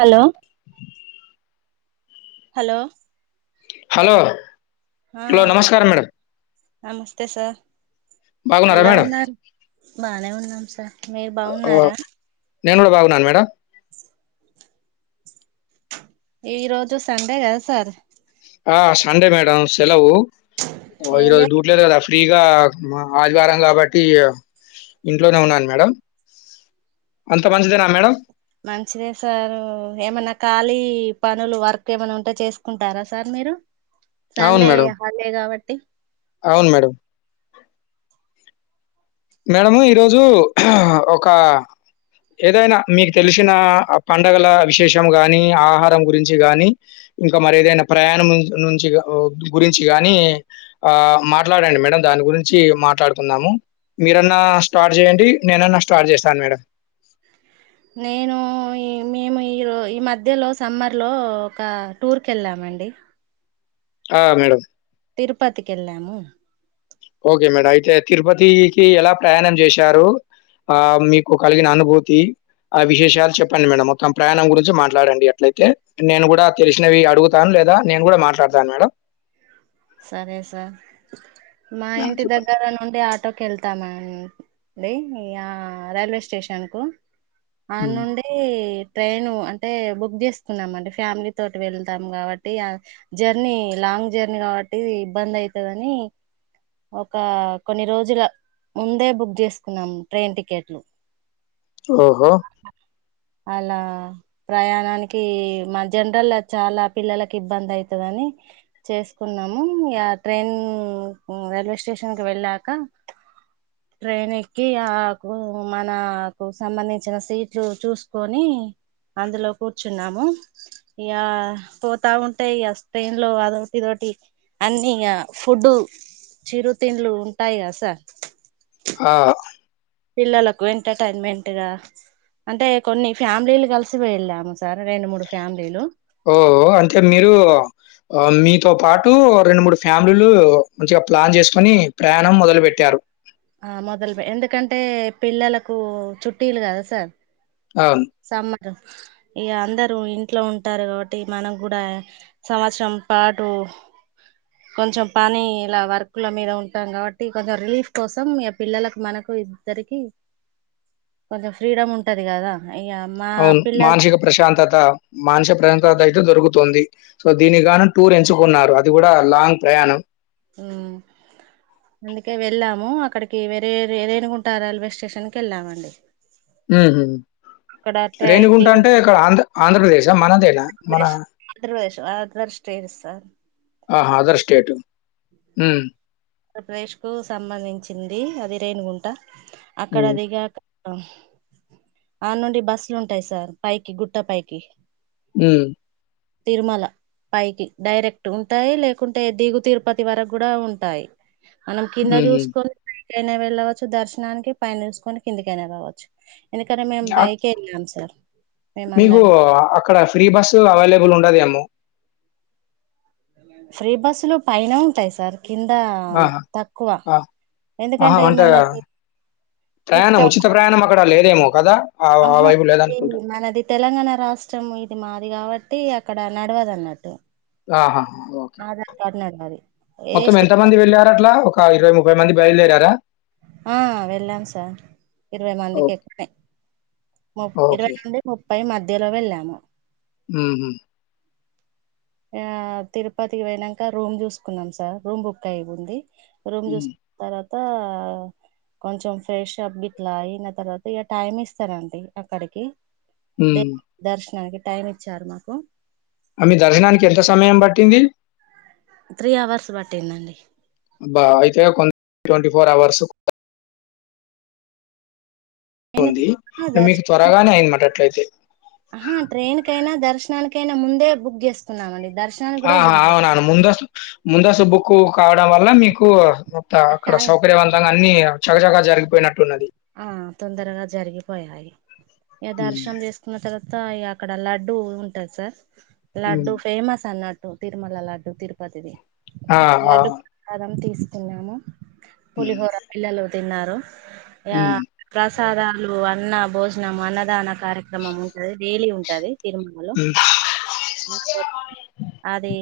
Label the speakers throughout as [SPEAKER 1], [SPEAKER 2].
[SPEAKER 1] Hello hello
[SPEAKER 2] hello
[SPEAKER 1] ఆ
[SPEAKER 2] hello నమస్కారం madam
[SPEAKER 1] నమస్తే సార్
[SPEAKER 2] బాగునారా
[SPEAKER 1] ఎలా
[SPEAKER 2] మేడం
[SPEAKER 1] ఉన్నారు బానే ఉన్నాం సార్ మీరు
[SPEAKER 2] ఆ,
[SPEAKER 1] బాగున్నారా
[SPEAKER 2] నేను కూడా బాగున్నాను మేడం
[SPEAKER 1] ఈ రోజు సండే కదా సార్
[SPEAKER 2] ఆ సండే మేడం సెలవు
[SPEAKER 1] ఏం
[SPEAKER 2] ఈరోజు
[SPEAKER 1] చే
[SPEAKER 2] డూట్లేదు కదా ఫ్రీగా ఆదివారం కాబట్టి ఇంట్లోనే ఉన్నాను మేడం అంత మంచిదేనా మేడం
[SPEAKER 1] మంచిదే సార్ ఏమన్నా ఖాళీ పనులు వర్క్ ఏమన్నా ఉంటే చేసుకుంటారా సార్ మీరు
[SPEAKER 2] అవును
[SPEAKER 1] సండే
[SPEAKER 2] మేడం
[SPEAKER 1] హాలిడే కాబట్టి
[SPEAKER 2] అవును మేడం మేడము ఈరోజు ఖ ఒక ఏదైనా మీకు తెలిసిన పండగల విశేషం గాని ఆహారం గురించి గాని ఇంకా మరి ఏదైనా ప్రయాణం నుంచి గురించి గాని ఆ మాట్లాడండి మేడం దాని గురించి మాట్లాడుకుందాము మీరన్నా స్టార్ట్ చేయండి నేనన్నా స్టార్ట్ చేస్తాను మేడం.
[SPEAKER 1] నేను ఈ మేము ఈరో ఈ మధ్యలో సమ్మర్ లో ఒక టూర్కి వెళ్ళామం అండి
[SPEAKER 2] ఆ మేడం
[SPEAKER 1] తిరుపతికి వెళ్ళాము
[SPEAKER 2] ఓకే మేడం అయితే తిరుపతికి ఎలా ప్రయాణం జెశారు ఆ మీకు కలిగిన అనుభూతి ఆ విశేషాలు చెప్పండి మేడం మొత్తం ప్రయాణం గురించి మాట్లాడండి అట్లయితే నేను గూడా తెలిసినవి అడుగుతాన లేదా నేను గూడా మాట్లాడతాన మేడం
[SPEAKER 1] సరే సార్ మా
[SPEAKER 2] ఆ!
[SPEAKER 1] ఇంటి
[SPEAKER 2] చెప్పండి.
[SPEAKER 1] దగ్గర నుండి ఆటోకి ఎల్తాం హ్మ్మ్ డి హీ ఆ రైల్వే స్టేషన్ కు అడ
[SPEAKER 2] హ్మ్.
[SPEAKER 1] నుండి ట్రైను అంటే బుక్ జేసకున్నాం అంటే ఫ్యామిలీ తోటి వెళ్తాం కాబట్టి ఆ జర్నీ లాంగ్ లాంగ్ జర్నీ కాబట్టి ఇబండీ అయితదని ఒక కొన్ని రోజూలా ముందే బుక్ జెసకున్నాం ట్రైన్ టికెట్లు
[SPEAKER 2] ఓహో
[SPEAKER 1] అలా ప్రయాణానికి మ జనరల్ చాలా పిల్లలకి ఇబ్బంది అయితదఅన్నీ చేసుకున్నాముహు యా ఆ ట్రైన్ హ్మ్మ్ రైల్వే స్టేషన్ కి వెళ్ళాక ట్రైన్ ఏకి ఆకు మనా కు సంబంధి ఇచ్చినా సీట్లు చూసుకొని అందులో కూర్చున్నాము ఇగా పోతా ఉంటే ఇగా వస్తుండ్లో అదొకటి ఇదొకటి అన్నీ ఇగ ఫుడ్ చిరుతిండ్లు ఉంటాయి గా సార్
[SPEAKER 2] ఆ
[SPEAKER 1] పిల్లలకు ఎంటర్‌టైన్‌మెంట్‌గా అంటే కొన్ని ఫ్యామిలీలు గలిసి వెళ్ళాము సార్ రెండు మూడు ఫ్యామిలీలు
[SPEAKER 2] ఓ ఓ అంటే మీరు ఆ మీతో పాటు రెండు, మూడు ఫ్యామిలీలు మంచిగా ప్లాన్ జెసుకొని ప్రయాణం మొదలు పెట్టారు
[SPEAKER 1] ఆ మొదలు బెట్ ఎందుకంటే పిల్లలకు చుట్టటీలు కదా సార్
[SPEAKER 2] అవును
[SPEAKER 1] గ ఇగ అందరుూ ఇంట్లో ఉంటారు గాబట్టి మనం గూడా సంవత్సరం పాటు హా. కొంచం పన్ని లా, వర్క్ లా మీద ఉంటాం గాబట్టి. కొంచం రిలీఫ్ కోసం య పిల్లలకు మనకు. ఇద్దరికి
[SPEAKER 2] ఆ.
[SPEAKER 1] కొంచం ఫ్రీడమ్ ఉంటాది గదా
[SPEAKER 2] అవును మానసిక ప్రశాంత మానసిక ప్రశాంత అయి తే దొరుకుతుంది సో దీని గా నాన్ టూర్ ఎంచుకున్నారు అది గూడా లాంగ్ ప్రయాణం
[SPEAKER 1] హ్మ్. అందుకే వెళ్ళాము అక్కడికి వేరే రేనుగుంట రైల్వే స్టేషన్ కి ఎల్లాం అండి
[SPEAKER 2] ఉ హు హ్మ్మ్ రేణిగుంట
[SPEAKER 1] దిగి
[SPEAKER 2] అంటే ఇక్కడ ఆంధ్ర ఆంధ్రప్రదేశా మనదేనా మనా
[SPEAKER 1] ఆంద్రప్రదేశ్ ఆదర్ స్టేట్ సర్
[SPEAKER 2] ఆహా ఆదర్ స్టేట్ హ్మ్మ్
[SPEAKER 1] ఆంధ్రప్రదేశ్ కు సంబంధించింది అది రేణుగుంట అక్కడ
[SPEAKER 2] హ్మ్.
[SPEAKER 1] దిగాక ఆహా అడ నుండి బస్సులు ఉంటాయి సార్ పైకి గుట్ట పైకి
[SPEAKER 2] హ్మ్
[SPEAKER 1] తిరుమల పైకి డైరెక్ట్ ఉంటాయి లేకుంటే దిగు తిరుపతి వరకు గూడా ఉంటాయి మనం కింద
[SPEAKER 2] హుహు.
[SPEAKER 1] జూసుకొని పైకి ఏటైనా వెళ్ళవచ్చు దర్శనానికి పైన జూసుకొని కిందికైయినా కావచ్చు ఎందుకరా మేము
[SPEAKER 2] అక్
[SPEAKER 1] బైక్ ఎళ్ళం సార్
[SPEAKER 2] మీకు
[SPEAKER 1] మేమందరం
[SPEAKER 2] అక్కడ ఫ్రీ బస్సు అవైలబుల్ ఉండదేమో.
[SPEAKER 1] ఫ్రీ బస్సులు పైన ఉంటాయి సార్. కింద
[SPEAKER 2] ఆహా!
[SPEAKER 1] తక్కువ
[SPEAKER 2] ఆ! ఆహా!
[SPEAKER 1] ఎందుకంటే
[SPEAKER 2] అంటే
[SPEAKER 1] మనది
[SPEAKER 2] ప్రయాణం
[SPEAKER 1] ఇక్కడ
[SPEAKER 2] ఉచిత ప్రయాణం అక్కడ లేదేమో కదా! ఆ ఆ
[SPEAKER 1] ఆహా
[SPEAKER 2] వైపు లేదనుకుంటా.
[SPEAKER 1] ఇది మనది తెలంగాణ రాష్ట్రము ఇది మా అది కాబట్టి అక్కడ నడవదన్నట్టు.
[SPEAKER 2] ఆహా ఓకే
[SPEAKER 1] నడవది ఏ
[SPEAKER 2] మొత్తం ఎంత
[SPEAKER 1] స్టేట్
[SPEAKER 2] మంది వెళ్ళారట్లా ఒక ఇరవై ముప్పై మంది బయలుదేరా
[SPEAKER 1] ఆ వెళ్ళాం సార్ ఇరవై మందికి
[SPEAKER 2] ఓకే.
[SPEAKER 1] ఎక్కువనే ము ఇరవై
[SPEAKER 2] ఓకే.
[SPEAKER 1] నుండి ముప్పై మధ్యలో వెళ్ళాము.
[SPEAKER 2] మ్మ్ హ్మ్
[SPEAKER 1] ఆ తిరుపతికి పోయినంక రూమ్ చూసుకున్నాం సార్ రూమ్ బుక్ అయి ఉంది. రూమ్
[SPEAKER 2] హ్మ్.
[SPEAKER 1] చూసుకున్న తర్వాత కొంచం ఫ్రెష్ అప్ గిట్లాయిన తర్వాత ఇగ టైమ్ ఇస్తారండి అక్కడికి. దె
[SPEAKER 2] హ్మ్.
[SPEAKER 1] దర్శనానికి టైం ఇచ్చారు మాకు.
[SPEAKER 2] ఆ మీ దర్శనానికి ఎంత సమయం పట్టింది.
[SPEAKER 1] త్రీ అవర్స్ పట్టింది అండి.
[SPEAKER 2] Twenty four hours.
[SPEAKER 1] నేను
[SPEAKER 2] ఉంది మీకు
[SPEAKER 1] దర్శనం
[SPEAKER 2] త్వరగానే అయింది అనమాట అట్లయితే.
[SPEAKER 1] ఆహా ట్రైన్ కైనా దర్శనానికైనా ముందే బుక్ చేసుకున్నామండి దర్
[SPEAKER 2] ఆహా అవున ముందస్తు ముందస్తు బుక్కు కావడం వల్ల మీకు. మొత్తం అక్కడ
[SPEAKER 1] టైం
[SPEAKER 2] సౌకర్యవంతంగా అన్ని చకచకా జరిగిపోయినట్టు.
[SPEAKER 1] ఆ తొందరగా జరిగిపోయాయి ఇగ
[SPEAKER 2] హ్మ్.
[SPEAKER 1] దర్శనం చేసుకున్న తర్వ త ఇగ అక్కడ లడ్డూ ఉంటాది సార్
[SPEAKER 2] హ్మ్.
[SPEAKER 1] లడ్డు ఫేమస్ అన్న తిరుమల లడ్డు తిరుపతిది
[SPEAKER 2] ఆ! ఆ!
[SPEAKER 1] లడ్డు ప్రసాదం తీసుకున్నాము.
[SPEAKER 2] హ్మ్.
[SPEAKER 1] పులిహోర పిల్లలు తిన్నరు ఇగ
[SPEAKER 2] హ్మ్.
[SPEAKER 1] ప్రస్ సాదలు అన్న భోజనం అన్నదాన కార్యక్రమం ఉంటాది డైలీ ఉంటాది. తిరుమాలో
[SPEAKER 2] హ్మ్.
[SPEAKER 1] అది.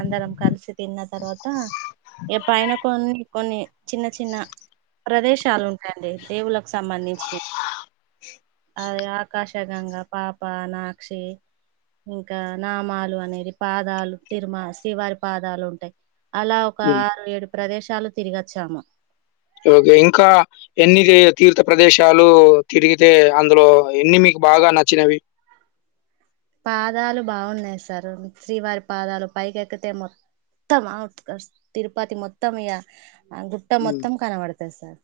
[SPEAKER 1] అందరం కలిసి తిన్న తర్వాత ఇగ పైన కొన్ని కొన్ని చిన్న చిన్న ప్రదేశాలు ఉంటాయండి దేవుళ్ళలకు సంబంధించినయి అదే ఆకాశ గంగా పాప నాక్షి ఇంకా నామాలు అనేది పాదాలు తిరుమ శ్రీవారి పాదాలు ఉంటాయి అలా ఒక
[SPEAKER 2] హ్మ్.
[SPEAKER 1] ఆరు ఏడు ప్రదేశాలు తిరిగొచ్చాము
[SPEAKER 2] ఓకే ఇంకా ఎన్ని తీర్థ ప్రదేశాలు తిరిగితే అందులో ఎన్ని మీ కు బాగా నచ్చినవి
[SPEAKER 1] పాదాలు బాగున్నాయి సార్ శ్రీవారి పాదాలు పైకెక్కితే మొ త్తం తిరుపతి మొత్తం ఇగ గుట్ట మొత్తం కనబడుతది సార్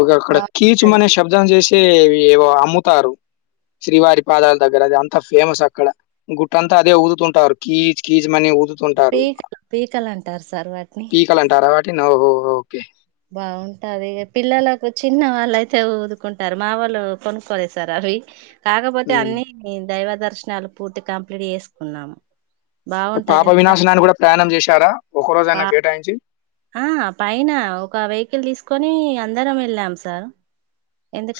[SPEAKER 2] ఒక అక్కడ
[SPEAKER 1] బాగుంటది
[SPEAKER 2] కీచుమనే శబ్దం చేసేవివో అమ్ముతారు శ్రీవారి పాదాల దగ్గర అది అంతా ఫేమస్ అక్కడ గుట్టంతా అదే ఊదుతుంటారు కీజ్ కీజ్ మనీ ఊదు తుంటారు
[SPEAKER 1] పీకలు పీకలు అంటారు సార్ వాటిని
[SPEAKER 2] పీకలు అంటారా వాటిని ఓహో ఓకే
[SPEAKER 1] బాగుంటది పిల్లలకు చిన్న వాళ్ళయితే ఊదుకుంటారు మా వాళ్ళు కొనుక్కోలేసారు యి కాకపోతే
[SPEAKER 2] హ్మ్.
[SPEAKER 1] అన్ని దైవ దర్శనాలు పూర్తి కంప్లీట్ చేసుకున్నాము బాగుంటది
[SPEAKER 2] పాప
[SPEAKER 1] ఎందుకంటే
[SPEAKER 2] వినాశనాన్ని కూడా ప్రయాణం చేశారా
[SPEAKER 1] పా ఆ పైన ఒక వెహికల్ తీసుకు కొని అందరం వెళ్ళాం సార్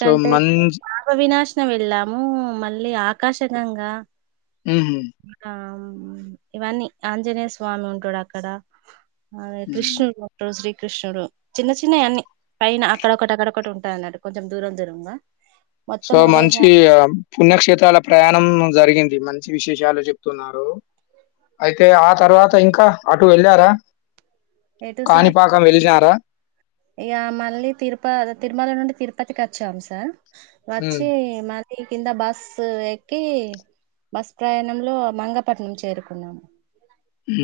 [SPEAKER 2] సో, మంచి
[SPEAKER 1] పాప వినాశనం వెళ్ళాము మళ్ళీ ఆకాశంగా
[SPEAKER 2] హుహు.
[SPEAKER 1] ఇంకా ఇవన్నీ ఆంజనేయ స్వామి ఉంటాడు అక్కడ అదే
[SPEAKER 2] హ్మ్.
[SPEAKER 1] కృష్ణుడు ఉంటడు శ్రీ కృష్ణుడు చిన్న చిన్నయి అన్నీ పైన అక్కడొకటి అక్కడ ఒకటి ఉంటాయి అన్నట్టు కొంచెం దూరం దూరంగా మొత్తం
[SPEAKER 2] సో మంచి
[SPEAKER 1] ఒకటేసారి
[SPEAKER 2] ఆ పుణ్యక్షేత్రాల ప్రయాణం జరిగింది మంచి విశేషాలు చెప్తున్నారు అయితే ఆ తర్వాత ఇంకా అటు వెళ్ళారా
[SPEAKER 1] ఎటు సార్ ఇక మళ్ళీ తిరుప తిరుమల నుండి తిరుప ప్పతికి వచ్చాం సర్
[SPEAKER 2] హ్మ్.
[SPEAKER 1] వచ్చి మళ కింద బస్సు ఎక్కి బస్ ప్రయాణంలో మంగపట్నం చేరుకున్నాము
[SPEAKER 2] ఊ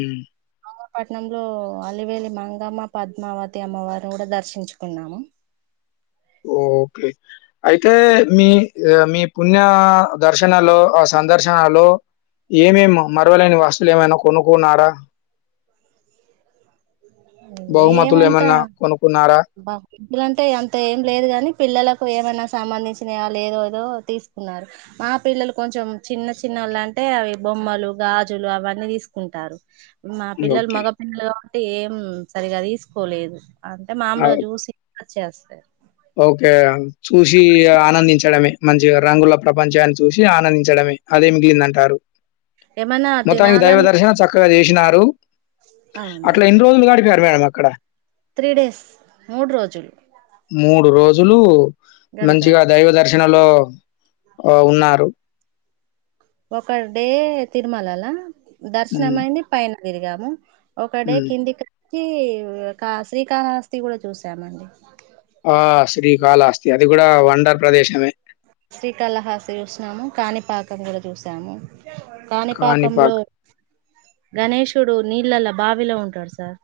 [SPEAKER 1] మంగపట్నంలో అలివేలి మంగమ్మ పద్మావతి అమ్మవారిని కూడా దర్శించుకున్నాము
[SPEAKER 2] ఓకే అయితే మీ మీ పుణ్య దర్శనాలో ఆ స సందర్శనలో ఏమే మరవలేని వస్తులు ఏమైనా కొనుక్కున్నారా బహుమతులు ఎమన్న కొనుకు
[SPEAKER 1] బహుమతులంటే అంత ఏం లేదు గాని పిల్లలకు ఏమనా సంబంధించిన వాళ్ళు ఏదో ఏదో తీసుకున్నారు మా పిల్లలు కొంచెం చిన్న చిన్న వాళ్ళు అంటే అవి బొ బొమ్మలు గాజులు అవన్నీ తీసుకుంటారు మా పిల్లలు
[SPEAKER 2] ఓకే.
[SPEAKER 1] మగ పిల్లలు కాబట్టి ఏం సరిగా తీసుకోలేదు అ టే
[SPEAKER 2] ఆ!
[SPEAKER 1] మమ్లుగా చూసి వచ్చస్తరు
[SPEAKER 2] ఓకే చూసి ఆనందించడమే మంచిగా రంగుల ప్రపంచాన్ని చూసి ఆనందించడమే అదే మిగిలిందంటారు
[SPEAKER 1] ఏమన్నా
[SPEAKER 2] మొత్తానికి దైవ
[SPEAKER 1] తినాలని
[SPEAKER 2] దర్శనం చక్కగా చెషి నారు
[SPEAKER 1] అవునా
[SPEAKER 2] అట్లా ఎన్ని రోజులు గడిపారు మేడం అక్కడ
[SPEAKER 1] త్రీ డేస్ మూడు రోజులు
[SPEAKER 2] మూడు రోజులు మంచిగా
[SPEAKER 1] గడిపాము
[SPEAKER 2] దైవ దర్శనలో ఉన్నారు
[SPEAKER 1] ఒక డే తిరుమలలా దర్శనం
[SPEAKER 2] హ్మ్.
[SPEAKER 1] అయింది పైన తిరిగాము ఒకడే
[SPEAKER 2] హ్మ్.
[SPEAKER 1] కిందికిి వచ్చి శ్రీకాళహస్తి కూడా చూసామండి
[SPEAKER 2] ఆ శ్రీకాళ అస్తి అది కూడా వండర్ ప్రదేశమే
[SPEAKER 1] శ్రీకాళహాసి చూసినాము కాణిపాకం కూడా చూసాము కాణిపాకంలో
[SPEAKER 2] కాణిపాక్.
[SPEAKER 1] గణేషుడు నీళ్ళల బావిలో ఉంటాడు సార్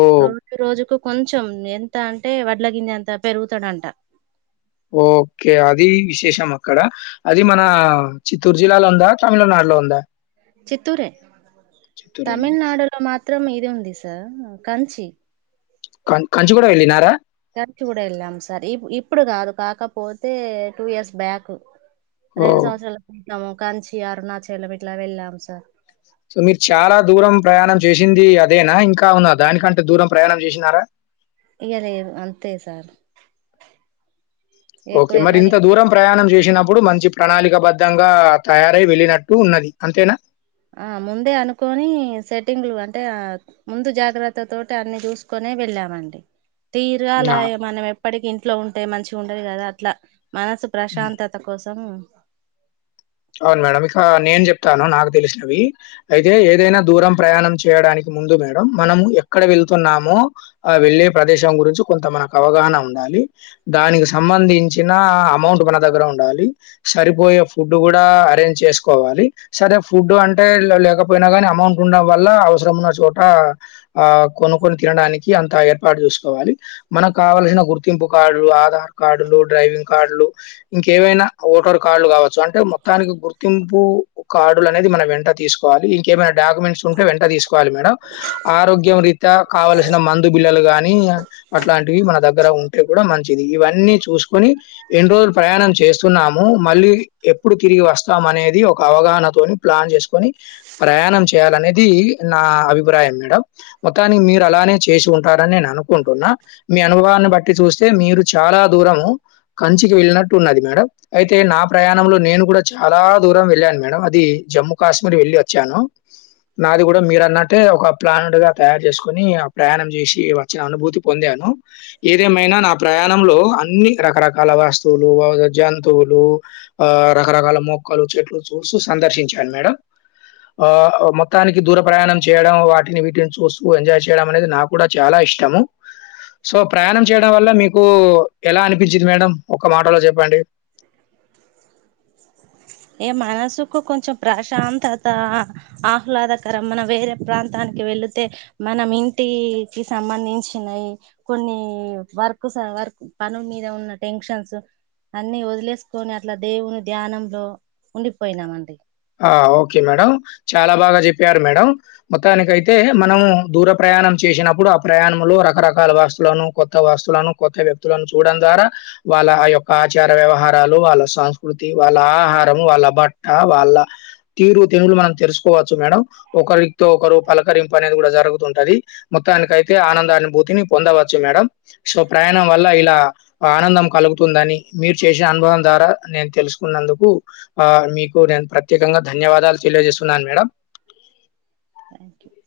[SPEAKER 2] ఓహ్!
[SPEAKER 1] రోజు రోజుకు కొంచెం ఎంత అంటే వడ్ల గింజ అంత పెరుగుతడంట
[SPEAKER 2] ఓకే అది విశేషం అక్కడ అది మన చిత్తూరు జిల్లాలో ఉందా తమిళనాడు లోంద
[SPEAKER 1] చిత్తూరే తమిళనాడులో మాత్రం చిత్రం ఇది ఉంది సార్ కంచి
[SPEAKER 2] కం కంచి కూడా వెళ్ళినారా
[SPEAKER 1] కంచి కూడా వెళ్ళాము సార్ ఇ ఇప్పుడు కాదు కాకపోతే టూ ఇయర్స్ బ్యాక్ రెండు
[SPEAKER 2] ఓహ్!
[SPEAKER 1] సంవత్సరాల క్రితము కంచి అరణాచలం ఇట్లా వెళ్ళాం సార్
[SPEAKER 2] సో మీరు చాలా దూరం ప్రయాణం చేసింది అదేనా ఇంకా ఉన్నా దానికంటే దూరం ప్రయాణం చేసినారా
[SPEAKER 1] ఇగ లేదు అంతే సార్
[SPEAKER 2] ఓకే
[SPEAKER 1] ఎక్కువ
[SPEAKER 2] మరి
[SPEAKER 1] వెళ్ళలే
[SPEAKER 2] ఇంత దూరం ప్రయాణం చేస్ సినప్పుడు మంచి ప్రణాళికబద్ధంగా తయారై వెళ్ళినట్టు ఉన్నది అంతేనా
[SPEAKER 1] ఆ ముందే అనుకోని సెట్టింగ్లు అంటే ముందు జాగ్రత్త తోటి అన్ని చూసుకొని నే వెళ్ళామండి తీరగాాల
[SPEAKER 2] ఆ!
[SPEAKER 1] మనం ఎప్పటికి ఇంట్లో ఉంటే మంచిగా ఉండది కదా అట్లా మనసు
[SPEAKER 2] హ్మ్.
[SPEAKER 1] ప్రశాంతత కోసం
[SPEAKER 2] అవును మేడం ఇక నేను చెప్తాను నాకు తెలిసినవి అయితే ఏదైనా దూరం ప్రయాణం చేయడానికి ముందు మేడం మనము ఎక్కడ వెళ్తున్నామో ఆ వెళ్ళే ప్రదేశం గురించి కొంత మనకు అవగాహన ఉండాలి. దానికి సంబంధించిన అమౌంట్ మన దగ్గర ఉండాలి సరిపోయే ఫుడ్ ఫుడ్ కూడా అరేంజ్ చేసుకోవాలి సరే ఫుడ్ అంటే లేకపోయినా కానీ అమౌంట్ ఉండడం వల్ల అవసరం ఉన్న చోట ఆ కొనుక్కోని తినడానికి అంత ఏర్పాటు చేసుకోవాలి మనకు కావల్సిన గుర్తింపు కార్డులు ఆధార్ కార్డులు డ్రైవింగ్ కార్డులు ఇంకేవైనా ఓటర్ కార్డులు కావచ్ సు అంటే మొత్తానికి గుర్తింపు కార్డులు అనేది మనం వెంట తీసుకోవాలి ఇంకేమైనా డాక్యుమెంట్స్ ఉంటే వెంట తీసుకోవాలి మేడం ఆరోగ్యం రీత కావల్సిన మందు బిల్లలు గానీ అట్లాంటివి మన దగ్ గర ఉంటే కూడా మంచిది ఇవన్నీ చూసుకొని ఎన్ని రోజులు ప్రయాణం చేస్తున్నాము మళ్ళీ ఎప్పుడు తిరిగి వస్తాం అనేది ఒక అవగాహనతోని ప్లాన్ చేసుకొని ప్రయాణం చేయాలనేది నా అభిప్రాయం మేడం మొత్తానికి మీరు అలానే చేసి ఉంటారని నేను అనుకుంటున్నా మీ అనుభవ న బట్టి చూస్తే మీరు చాలా దూరం కంచికి వెళ్ళినట్టు ఉన్నది మేడం అయితే నా ప్రయా ణం లో నేను కూడా చాలా దూరం వెళ్ళాను మేడం అది జమ్మూ కాశ్మీర్ వెళ్ళి వచ్చాను. నాది కూడ మీరు అన్నట్టే ఒక ప్లానట్ గా తయారు చేసుకుొని ఆ ప్రయాణం చేసి వచ్చిన అనుభూతి పొందాను ఏదేమైనా నా ప్రయా ప్రాణం లో అన్ని రకరకాల వస్తువులు జంతువులు ఆ రకరకాల మొక్కలు చెట్లు చూస్తూ సందర్శించాను మేడం ఆ మొత్తానికి దూర ప్రయాణం చేయడం వాటిని వీటిని చూస్తూ ఎంజాయ్ చేయడం అనేది నాకు కూడా చాలా ఇష్టము సో ప్రయాణం చేయడం వల్ల మీకు ఎలా అనిపించిది మేడం ఒక మాటలో చెప్పండి.
[SPEAKER 1] ఏ మనసుకు కొంచెం ప్రశాంతత ఆహ్లాదకరం మన వేరే ప్రాంత నక్కి వెళ్ళితే మనం ఇంటికి సంబంధించినవి కొన్ని వర్క్ వర్ పనుల మీద ఉన్న టెన్షన్స్ అన్ని వదిలేస్ కొని అట్లా దేవుని ధ్యానంలో ఉండిపోయినామండి
[SPEAKER 2] ఆ ఓకే మేడం చాలా బాగా చెప్పారు మేడం మొత్తానికయితే మనం దూర ప్రయా ప్రయాణం చేసినప్పుడు ఆ ప్రయాణంలో రకరకాల వస్తువులను కొత్త వస్తువులను కొత్త వ్యక్తులను చూడడం ద్వారా వాళ్ళ ఆ యొక్క ఆచార వ్యవహారాలు వాళ్ళ సంస్కృతి వాళ్ళ ఆహారం వాళ్ళ బట్ట వాళ్ళ తీరు తెనులు మనం తెసుకోవచ్చు మేడం ఒకరిక్తో ఒకరు పలకరింపు అనేది కూడా జరుగుతుంటది. మొత్తానికైతే ఆనందానుభూతిని పొందవచ్చు మేడం సో ప్రయాణం వల్ల ఇలా ఆనందం కలుగుతుందని మీరు చేసిన అనుభవం ద్వారా నేను తెలుసుకున్నందుకు ఆ మీకు నేను ప్ర త్యేకంగా ధన్యవాదాలు తెలియజేస్తున్నాను మేడం
[SPEAKER 1] థ్యాంక్ యూ